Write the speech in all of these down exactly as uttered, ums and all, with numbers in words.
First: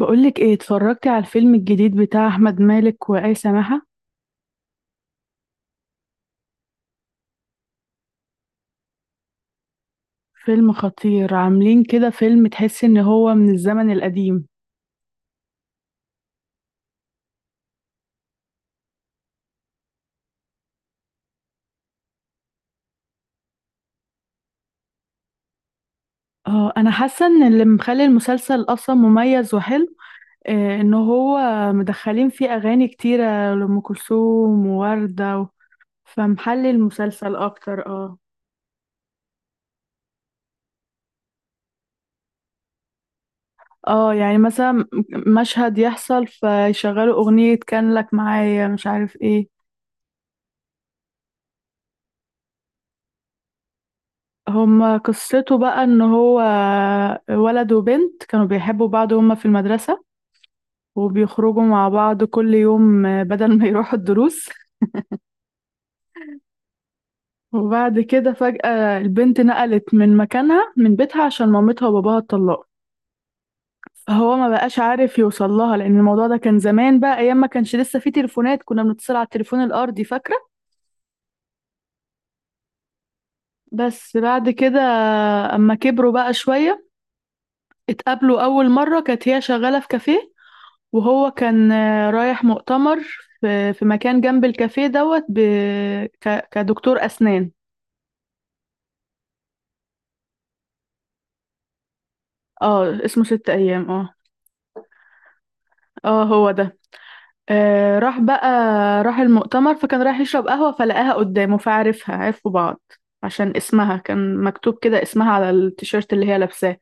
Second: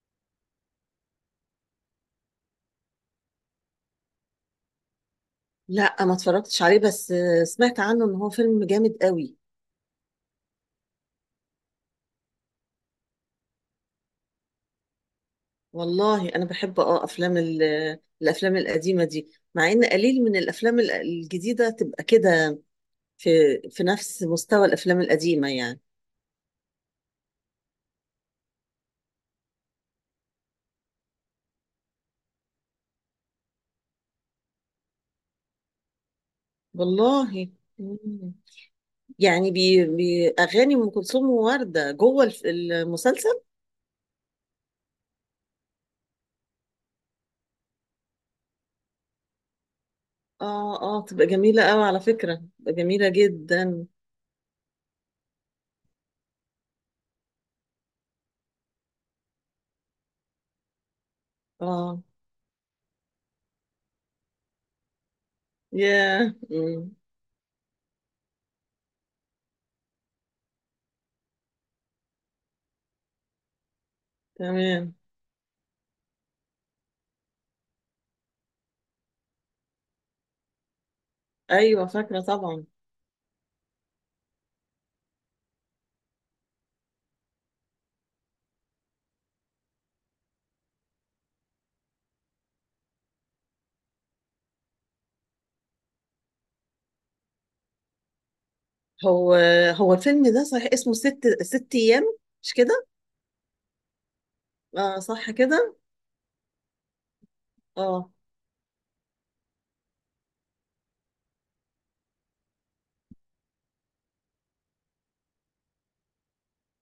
بقولك ايه اتفرجتي على الفيلم الجديد بتاع احمد مالك وآية سماحة. لا، ما اتفرجتش عليه بس آه، سمعت عنه ان هو فيلم جامد قوي. فيلم خطير، عاملين كده فيلم تحس ان هو من الزمن القديم. والله انا بحب اه افلام ال- الافلام القديمه دي، مع ان قليل من الافلام ال- الجديده تبقى كده في في نفس مستوى الافلام القديمه يعني. اه انا حاسه ان اللي مخلي المسلسل اصلا مميز وحلو آه ان هو مدخلين فيه اغاني كتيره لام كلثوم ووردة و... فمحلي المسلسل والله. اكتر اه مم. يعني بي بي اغاني ام كلثوم وورده جوه الف- المسلسل. اه يعني مثلا مشهد يحصل فيشغلوا اغنيه كان لك معايا مش عارف ايه. اه، اه، تبقى جميله قوي على فكره، تبقى جميله جدا. هما قصته بقى ان هو ولد وبنت كانوا بيحبوا بعض، هما في المدرسة وبيخرجوا مع اه، بعض كل يوم بدل ما يروحوا الدروس. ياه. مم. وبعد كده فجأة البنت نقلت من مكانها من بيتها عشان مامتها وباباها اتطلقوا، فهو ما بقاش تمام. عارف يوصل لها لان الموضوع ده كان زمان بقى، ايام ما كانش لسه في تليفونات، كنا بنتصل على التليفون الارضي فاكرة. ايوه فاكره طبعا. بس بعد كده اما كبروا بقى شوية اتقابلوا اول مرة، كانت هي شغالة في كافيه وهو كان آه، رايح مؤتمر في في مكان جنب الكافيه دوت ب... ك... كدكتور أسنان. هو هو الفيلم ده صحيح اسمه ست ست ايام، مش كده؟ اه اسمه ست أيام اه، اه، صح كده؟ اه هو ده. آه اه. راح بقى، راح المؤتمر فكان رايح يشرب قهوة فلقاها قدامه فعرفها، عرفوا بعض عشان اسمها كان مكتوب كده، اسمها على التيشيرت اللي هي لابساه.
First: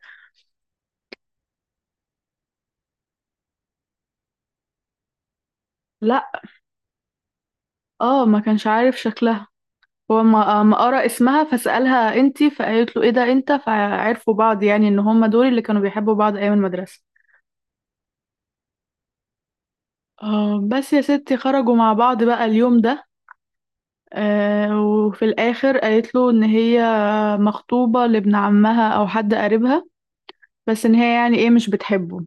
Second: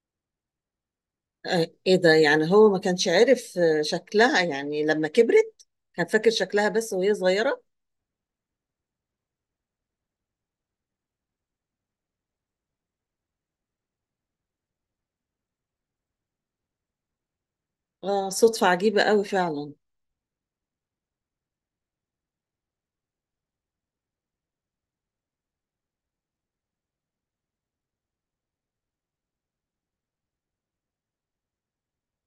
آه، ايه ده، يعني هو ما كانش عارف آه، شكلها يعني لما كبرت؟ كان لا فاكر شكلها بس وهي صغيرة. اه ما كانش عارف شكلها، هو ما ما قرأ اسمها فسألها انتي، فقالت له ايه ده انت، فعرفوا بعض يعني ان هما دول اللي كانوا بيحبوا بعض ايام المدرسة. اه، صدفة عجيبة قوي فعلا. آه، بس يا ستي خرجوا مع بعض بقى اليوم ده، آه، وفي الآخر قالت له إن هي مخطوبة لابن عمها أو حد قريبها، بس إن هي يعني إيه مش بتحبه.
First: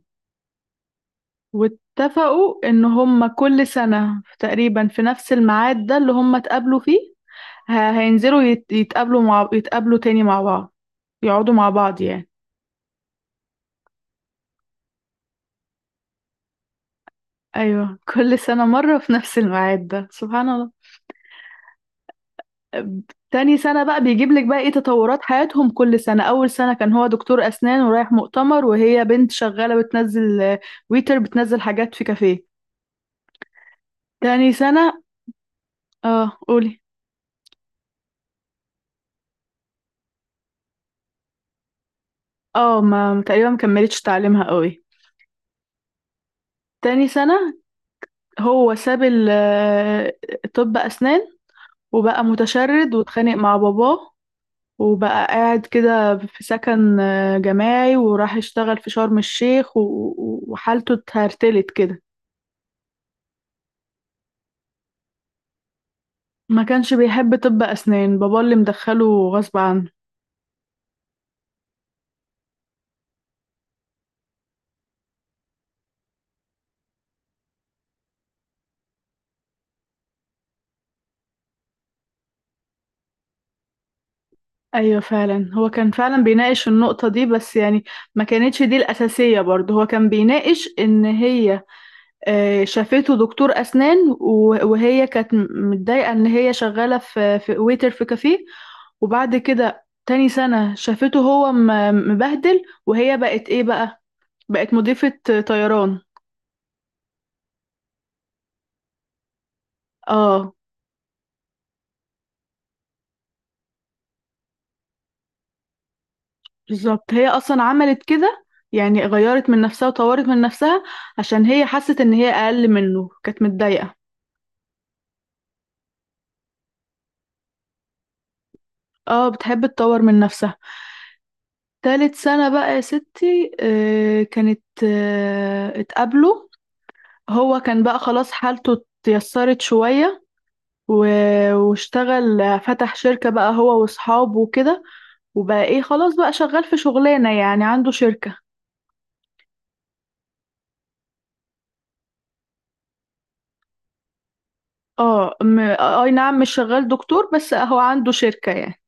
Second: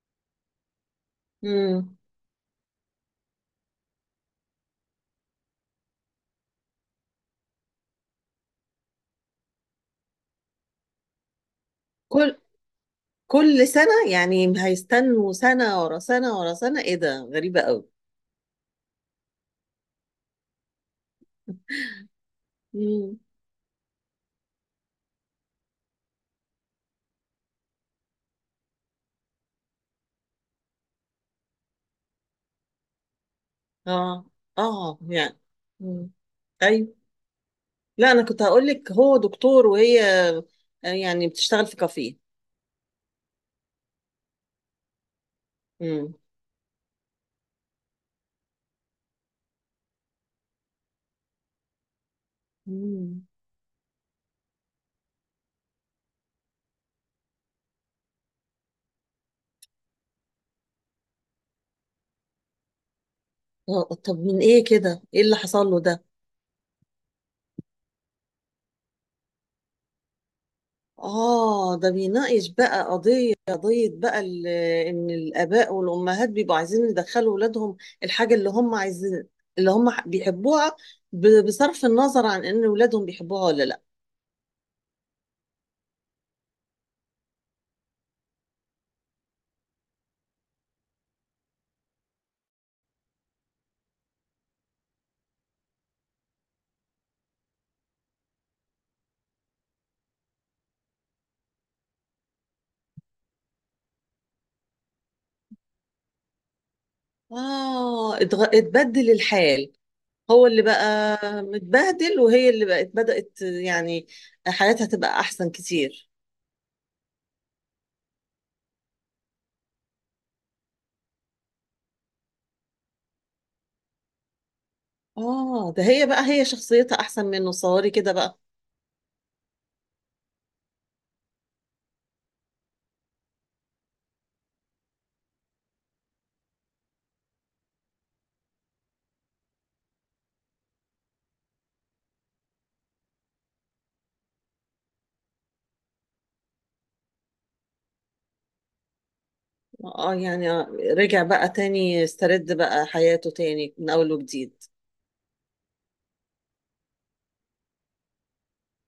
مم. واتفقوا إن هما كل سنة تقريبا في نفس الميعاد ده اللي هما اتقابلوا فيه ه- هينزلوا يت- يتقابلوا مع يتقابلوا تاني مع بعض، يقعدوا مع بعض يعني. كل كل سنة يعني هيستنوا سنة ورا سنة ورا سنة؟ ايه ده غريبة قوي. أيوة كل سنة مرة في نفس الميعاد ده سبحان الله. مم. تاني سنة بقى بيجيب لك بقى ايه تطورات حياتهم كل سنة. أول سنة كان هو دكتور أسنان ورايح مؤتمر، وهي بنت شغالة بتنزل آه، ويتر، بتنزل حاجات في كافيه. اه، تاني اه، سنة يعني. مم. اه قولي، ايوه. لا، انا كنت هقول لك هو دكتور وهي آه، يعني بتشتغل في كافيه. اه ما تقريبا مكملتش تعليمها قوي. مم. تاني سنة هو ساب ال- آه، طب أسنان وبقى متشرد مم. واتخانق مع باباه، وبقى قاعد كده في سكن آه، جماعي، وراح يشتغل في شرم الشيخ و- و- وحالته اتهرتلت كده. آه، طب من ايه كده، ايه اللي حصل له ده؟ ما كانش بيحب طب أسنان، بابا اللي مدخله غصب عنه. اه، ده بيناقش بقى قضية قضية بقى ال- ان الاباء والامهات بيبقوا عايزين يدخلوا ولادهم الحاجة اللي هم عايزين، اللي هم ح- بيحبوها، ب- بصرف النظر عن ان ولادهم بيحبوها ولا لا. أيوة فعلا هو كان فعلا بيناقش النقطة دي بس يعني ما كانتش دي الأساسية، برضه هو كان بيناقش إن هي آه، شافته دكتور أسنان و- وهي كانت م- متضايقة إن هي شغالة في في ويتر في كافيه. وبعد كده تاني سنة شافته هو م- مبهدل، وهي بقت إيه بقى؟ بقت مضيفة طيران. اه، اتغ... اتبدل الحال. هو اه اللي بقى متبهدل، وهي اللي بقت بدأت يعني حياتها تبقى احسن كتير. بالظبط هي اصلا عملت كده، يعني غيرت من نفسها وطورت من نفسها عشان هي حست ان هي اقل منه، كانت متضايقة. اه، ده هي بقى هي شخصيتها احسن منه، صوري كده بقى. اه بتحب تطور من نفسها. تالت سنة بقى يا ستي آه كانت آه اتقابلوا، هو كان بقى خلاص حالته اتيسرت شوية و- واشتغل، فتح شركة بقى هو واصحابه وكده، وبقى ايه خلاص بقى شغال في شغلانة، يعني عنده شركة. اه، يعني آه، رجع بقى تاني، استرد بقى حياته تاني من اول وجديد. اه م- آه، اي نعم مش شغال دكتور بس هو عنده شركة يعني.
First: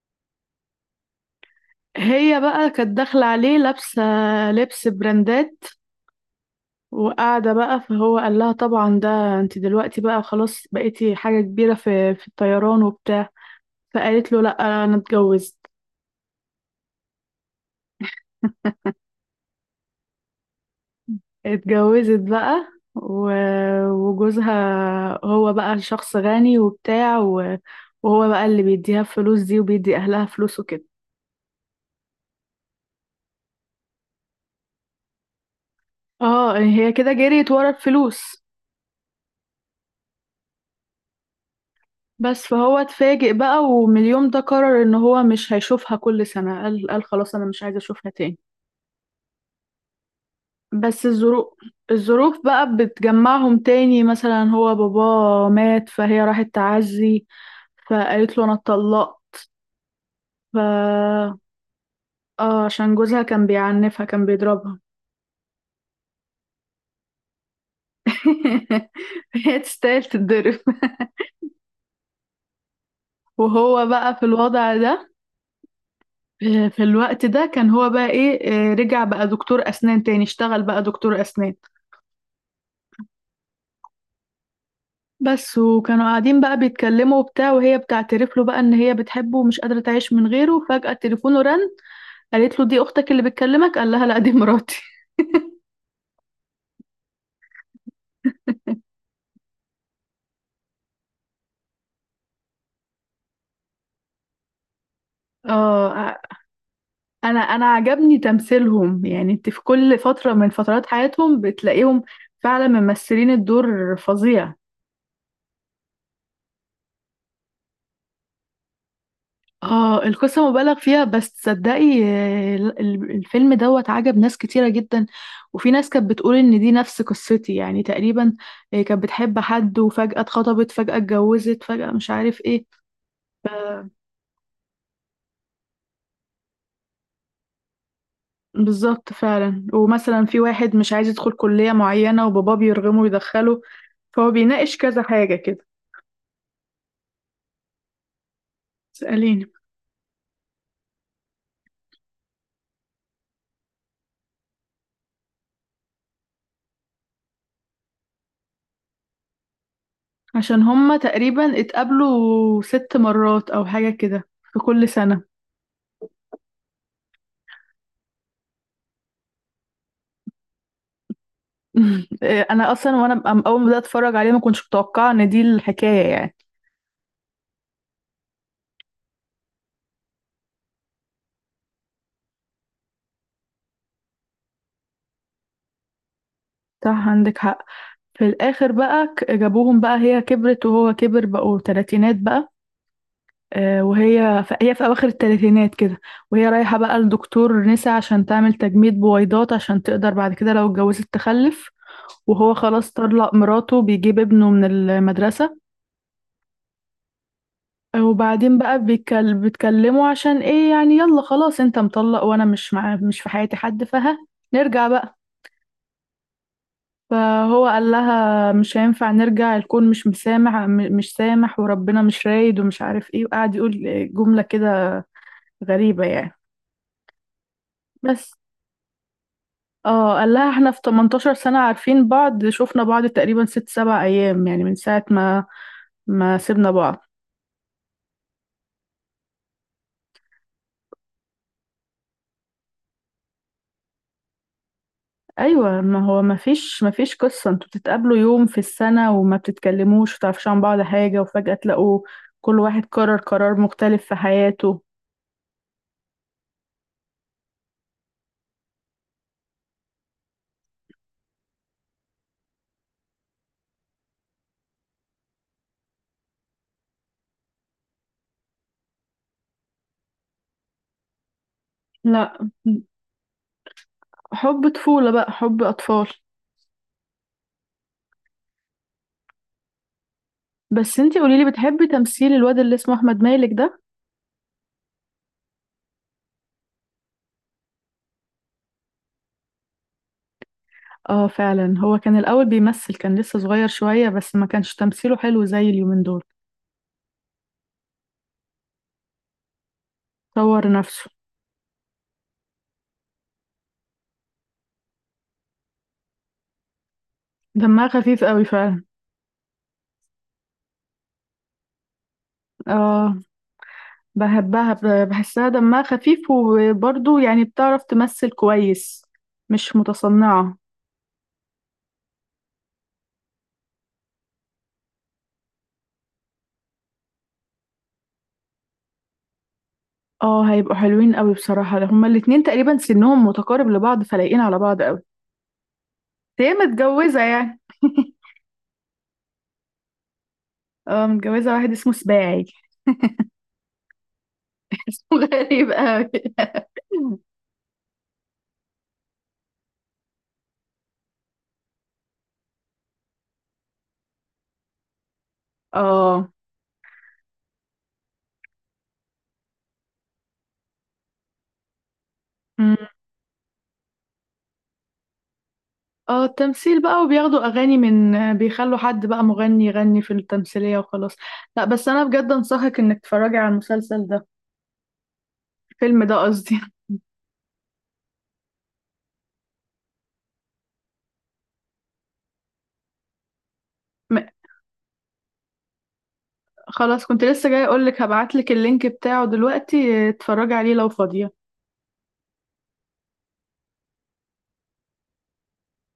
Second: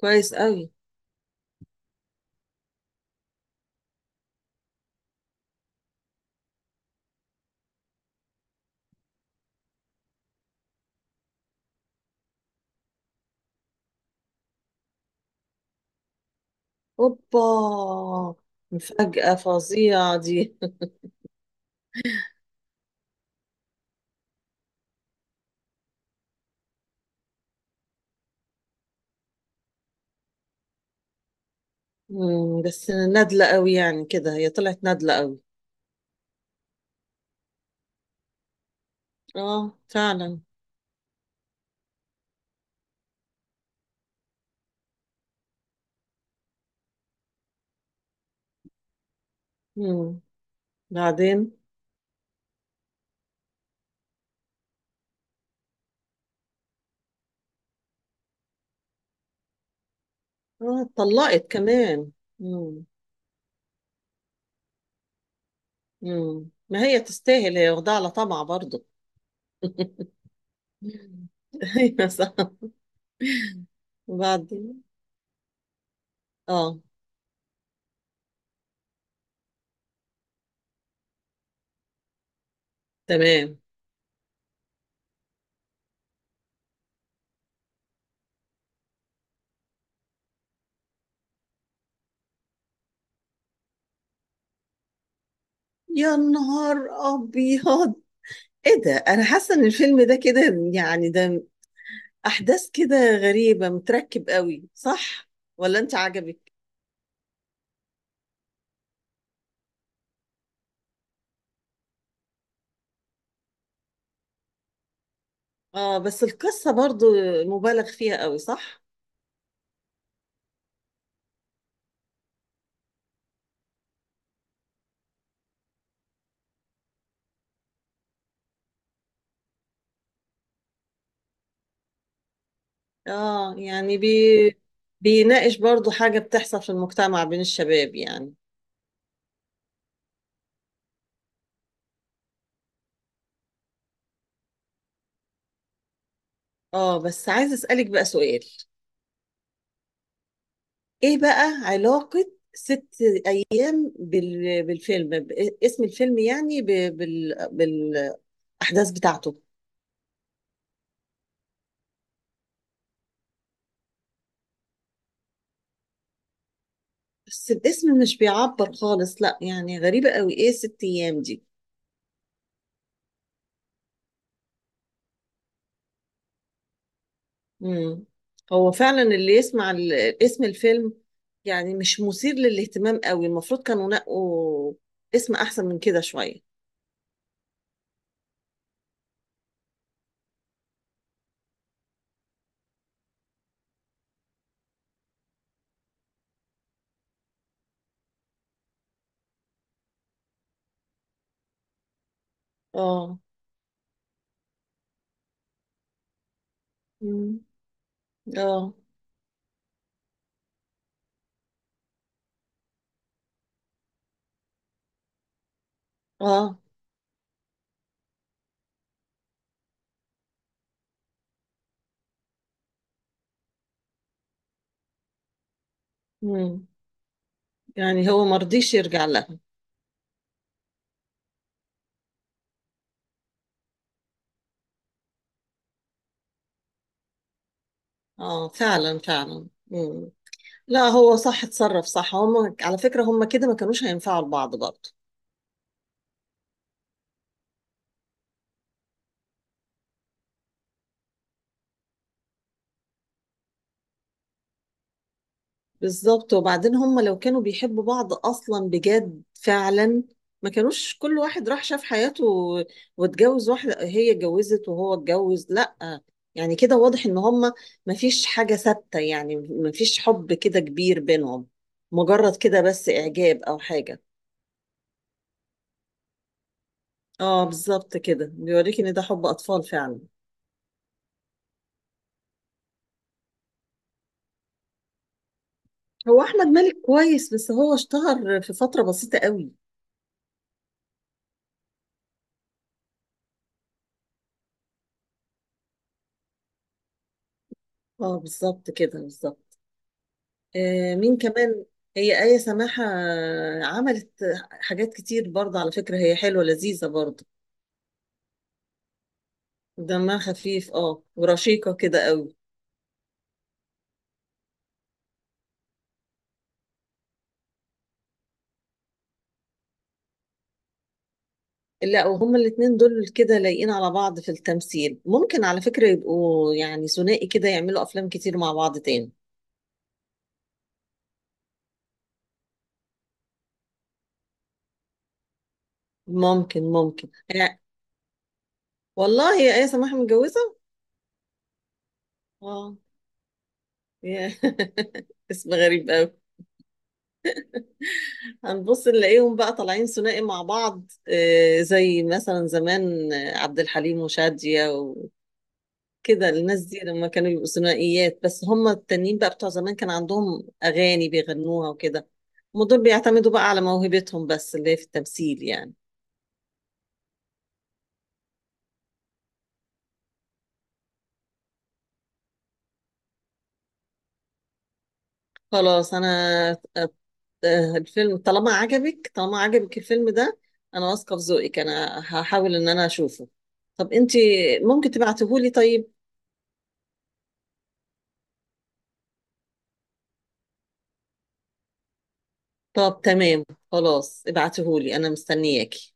كويس قوي. هي بقى كانت داخلة عليه لابسة لبس براندات وقاعدة بقى، فهو قال لها طبعا ده انت دلوقتي بقى خلاص بقيتي حاجة كبيرة في في الطيران وبتاع، فقالت له لا انا اتجوزت. اوبا. مفاجأة فظيعة دي. اتجوزت بقى و- وجوزها هو بقى شخص غني وبتاع و- وهو بقى اللي بيديها الفلوس دي وبيدي اهلها فلوس وكده. مم، بس نادلة قوي يعني كده، هي طلعت نادلة قوي. اه هي كده جريت ورا الفلوس. اه فعلا. بس فهو اتفاجئ بقى، ومن اليوم ده قرر ان هو مش هيشوفها كل سنة، قال قال خلاص انا مش عايز اشوفها تاني. مم. بس الظروف، بعدين. الظروف بقى بتجمعهم تاني، مثلا هو باباه مات فهي راحت تعزي، فقالت له انا اتطلقت. ف اه، اتطلقت كمان. اه مم. عشان جوزها كان بيعنفها، كان بيضربها. مم. ما هي تستاهل، هي واخدة على طمع برضه. هي تستاهل تتضرب. ايوه صح. وهو بقى في الوضع وبعدين. ده، اه. في الوقت ده كان هو بقى ايه آه، رجع بقى دكتور اسنان تاني، اشتغل بقى دكتور اسنان تمام. بس. وكانوا قاعدين بقى بيتكلموا وبتاع، وهي بتعترف له بقى ان هي بتحبه ومش قادرة تعيش من غيره. فجأة تليفونه رن، قالت له دي اختك اللي بتكلمك، قال لها لا دي مراتي. يا نهار ابيض، ايه ده، انا حاسه ان الفيلم ده كده يعني، ده احداث كده غريبه، متركب قوي صح؟ ولا انت اه عجبك؟ انا انا عجبني تمثيلهم، يعني انت في كل فترة من فترات حياتهم بتلاقيهم فعلا ممثلين الدور فظيع. اه، بس القصه برضو مبالغ فيها قوي صح. اه القصة مبالغ فيها، بس تصدقي آه، ال- ال- الفيلم دوت عجب ناس كتيرة جدا، وفي ناس كانت بتقول ان دي نفس قصتي يعني تقريبا، آه، كانت بتحب حد وفجأة اتخطبت، فجأة اتجوزت، فجأة مش عارف ايه. ف- اه، يعني بي بيناقش برضو حاجه بتحصل في المجتمع بين الشباب يعني. بالظبط فعلا، ومثلا في واحد مش عايز يدخل كلية معينة وباباه بيرغمه يدخله، فهو بيناقش كذا حاجة كده. اه، بس عايزه اسالك بقى سؤال. اسأليني. ايه بقى علاقه ست ايام بال... بالفيلم، ب- اسم الفيلم يعني، ب... بال... بالاحداث بتاعته؟ عشان هما تقريبا اتقابلوا ست مرات او حاجة كده في كل سنة. بس الاسم مش بيعبر خالص لا، يعني غريبة قوي، ايه ست ايام دي؟ إيه، انا اصلا وانا أم- اول ما بدات اتفرج عليه ما كنتش متوقعه ان دي الحكايه يعني. مم. هو فعلا اللي يسمع ال- اسم الفيلم يعني مش مثير للاهتمام قوي، المفروض كانوا نقوا اسم احسن من كده شوية. صح عندك حق. في الاخر بقى ك- جابوهم بقى، هي كبرت وهو كبر، بقوا تلاتينات بقى، آه، وهي في هي في اواخر التلاتينات كده، وهي رايحه بقى لدكتور نسا عشان تعمل تجميد بويضات عشان تقدر بعد كده لو اتجوزت تخلف. وهو خلاص اه. طلق مراته، بيجيب ابنه من المدرسه. مم. آه، وبعدين اه، بقى بيتكل- بيتكلموا عشان ايه يعني، يلا خلاص انت مطلق وانا مش مع مش في حياتي حد، فها نرجع بقى. اه. فهو قال لها مش هينفع نرجع، الكون مش مسامح م- مش سامح، وربنا مش رايد ومش عارف ايه، وقعد يقول جملة كده غريبة يعني. مم. يعني هو بس مرضيش يرجع لها. اه قال لها احنا في ثمانية عشر سنة عارفين بعض شفنا بعض تقريبا ست سبع ايام، يعني من ساعة ما ما سيبنا بعض. اه فعلا، فعلا. مم. لا، هو صح، اتصرف صح، هم على فكرة هم كده ما كانوش هينفعوا لبعض برضه. ايوه ما هو ما فيش ما فيش قصة انتوا بتتقابلوا يوم في السنة وما بتتكلموش وتعرفش عن بعض حاجة، وفجأة تلاقوا كل واحد قرر قرار مختلف في حياته. بالظبط، وبعدين هم لو كانوا بيحبوا بعض اصلا بجد فعلا ما كانوش كل واحد راح شاف حياته و- واتجوز واحده، هي اتجوزت وهو اتجوز لا. يعني كده واضح ان هم ما فيش حاجه ثابته، يعني ما فيش حب كده كبير بينهم، مجرد لا كده بس اعجاب او حاجه. حب طفولة بقى، حب أطفال. اه بالظبط، كده بيوريك ان ده حب اطفال فعلا. بس انتي قوليلي بتحبي تمثيل الواد اللي اسمه احمد مالك ده؟ هو احمد مالك كويس، بس هو اشتهر في فتره بسيطه قوي. اه فعلا هو كان الاول بيمثل، كان لسه صغير شوية بس ما كانش تمثيله حلو زي اليومين دول. اه بالظبط كده، بالظبط. طور آه، نفسه. مين كمان؟ هي آية سماحة عملت حاجات كتير برضه على فكرة، هي حلوة لذيذة برضه. دمها خفيف قوي فعلا. دمها خفيف اه، ورشيقة كده قوي. اه بحبها، ب- بحسها دمها خفيف، وبرضه يعني بتعرف تمثل كويس، مش متصنعة. لا، وهما الاتنين دول كده لايقين على بعض في التمثيل، ممكن على فكرة يبقوا يعني ثنائي كده، يعملوا أفلام كتير مع بعض تاني. اه هيبقوا حلوين قوي بصراحة، هما الاتنين تقريبا سنهم متقارب لبعض فلايقين على بعض قوي. هي ممكن، ممكن متجوزة يعني. يعني. والله هي آية سماحة متجوزة. اه متجوزة واحد اسمه سباعي. اه. يا. اسمه اسم غريب غريب قوي. قوي. هنبص نلاقيهم بقى طالعين ثنائي مع بعض، آه، زي مثلا زمان آه، عبد الحليم وشادية اه وكده، الناس دي لما كانوا يبقوا ثنائيات، بس هم التانيين بقى بتوع زمان كان عندهم أغاني بيغنوها وكده. هم مم. دول بيعتمدوا بقى على موهبتهم بس اللي هي في التمثيل يعني. اه التمثيل بقى، وبياخدوا اغاني، من بيخلوا حد بقى مغني يغني في التمثيلية وخلاص. لا بس انا بجد انصحك انك تتفرجي على المسلسل ده، خلاص الفيلم أنا. ده قصدي. آه، آه، الفيلم طالما عجبك، طالما عجبك الفيلم ده، أنا واثقة في ذوقك، أنا هحاول إن أنا أشوفه. طب انت م- ممكن تبعتهولي طيب؟ خلاص كنت لسه جاي اقولك هبعتلك اللينك بتاعه دلوقتي، اه، اتفرجي عليه لو فاضية. طب تمام، خلاص، ابعتهولي انا مستنياكي.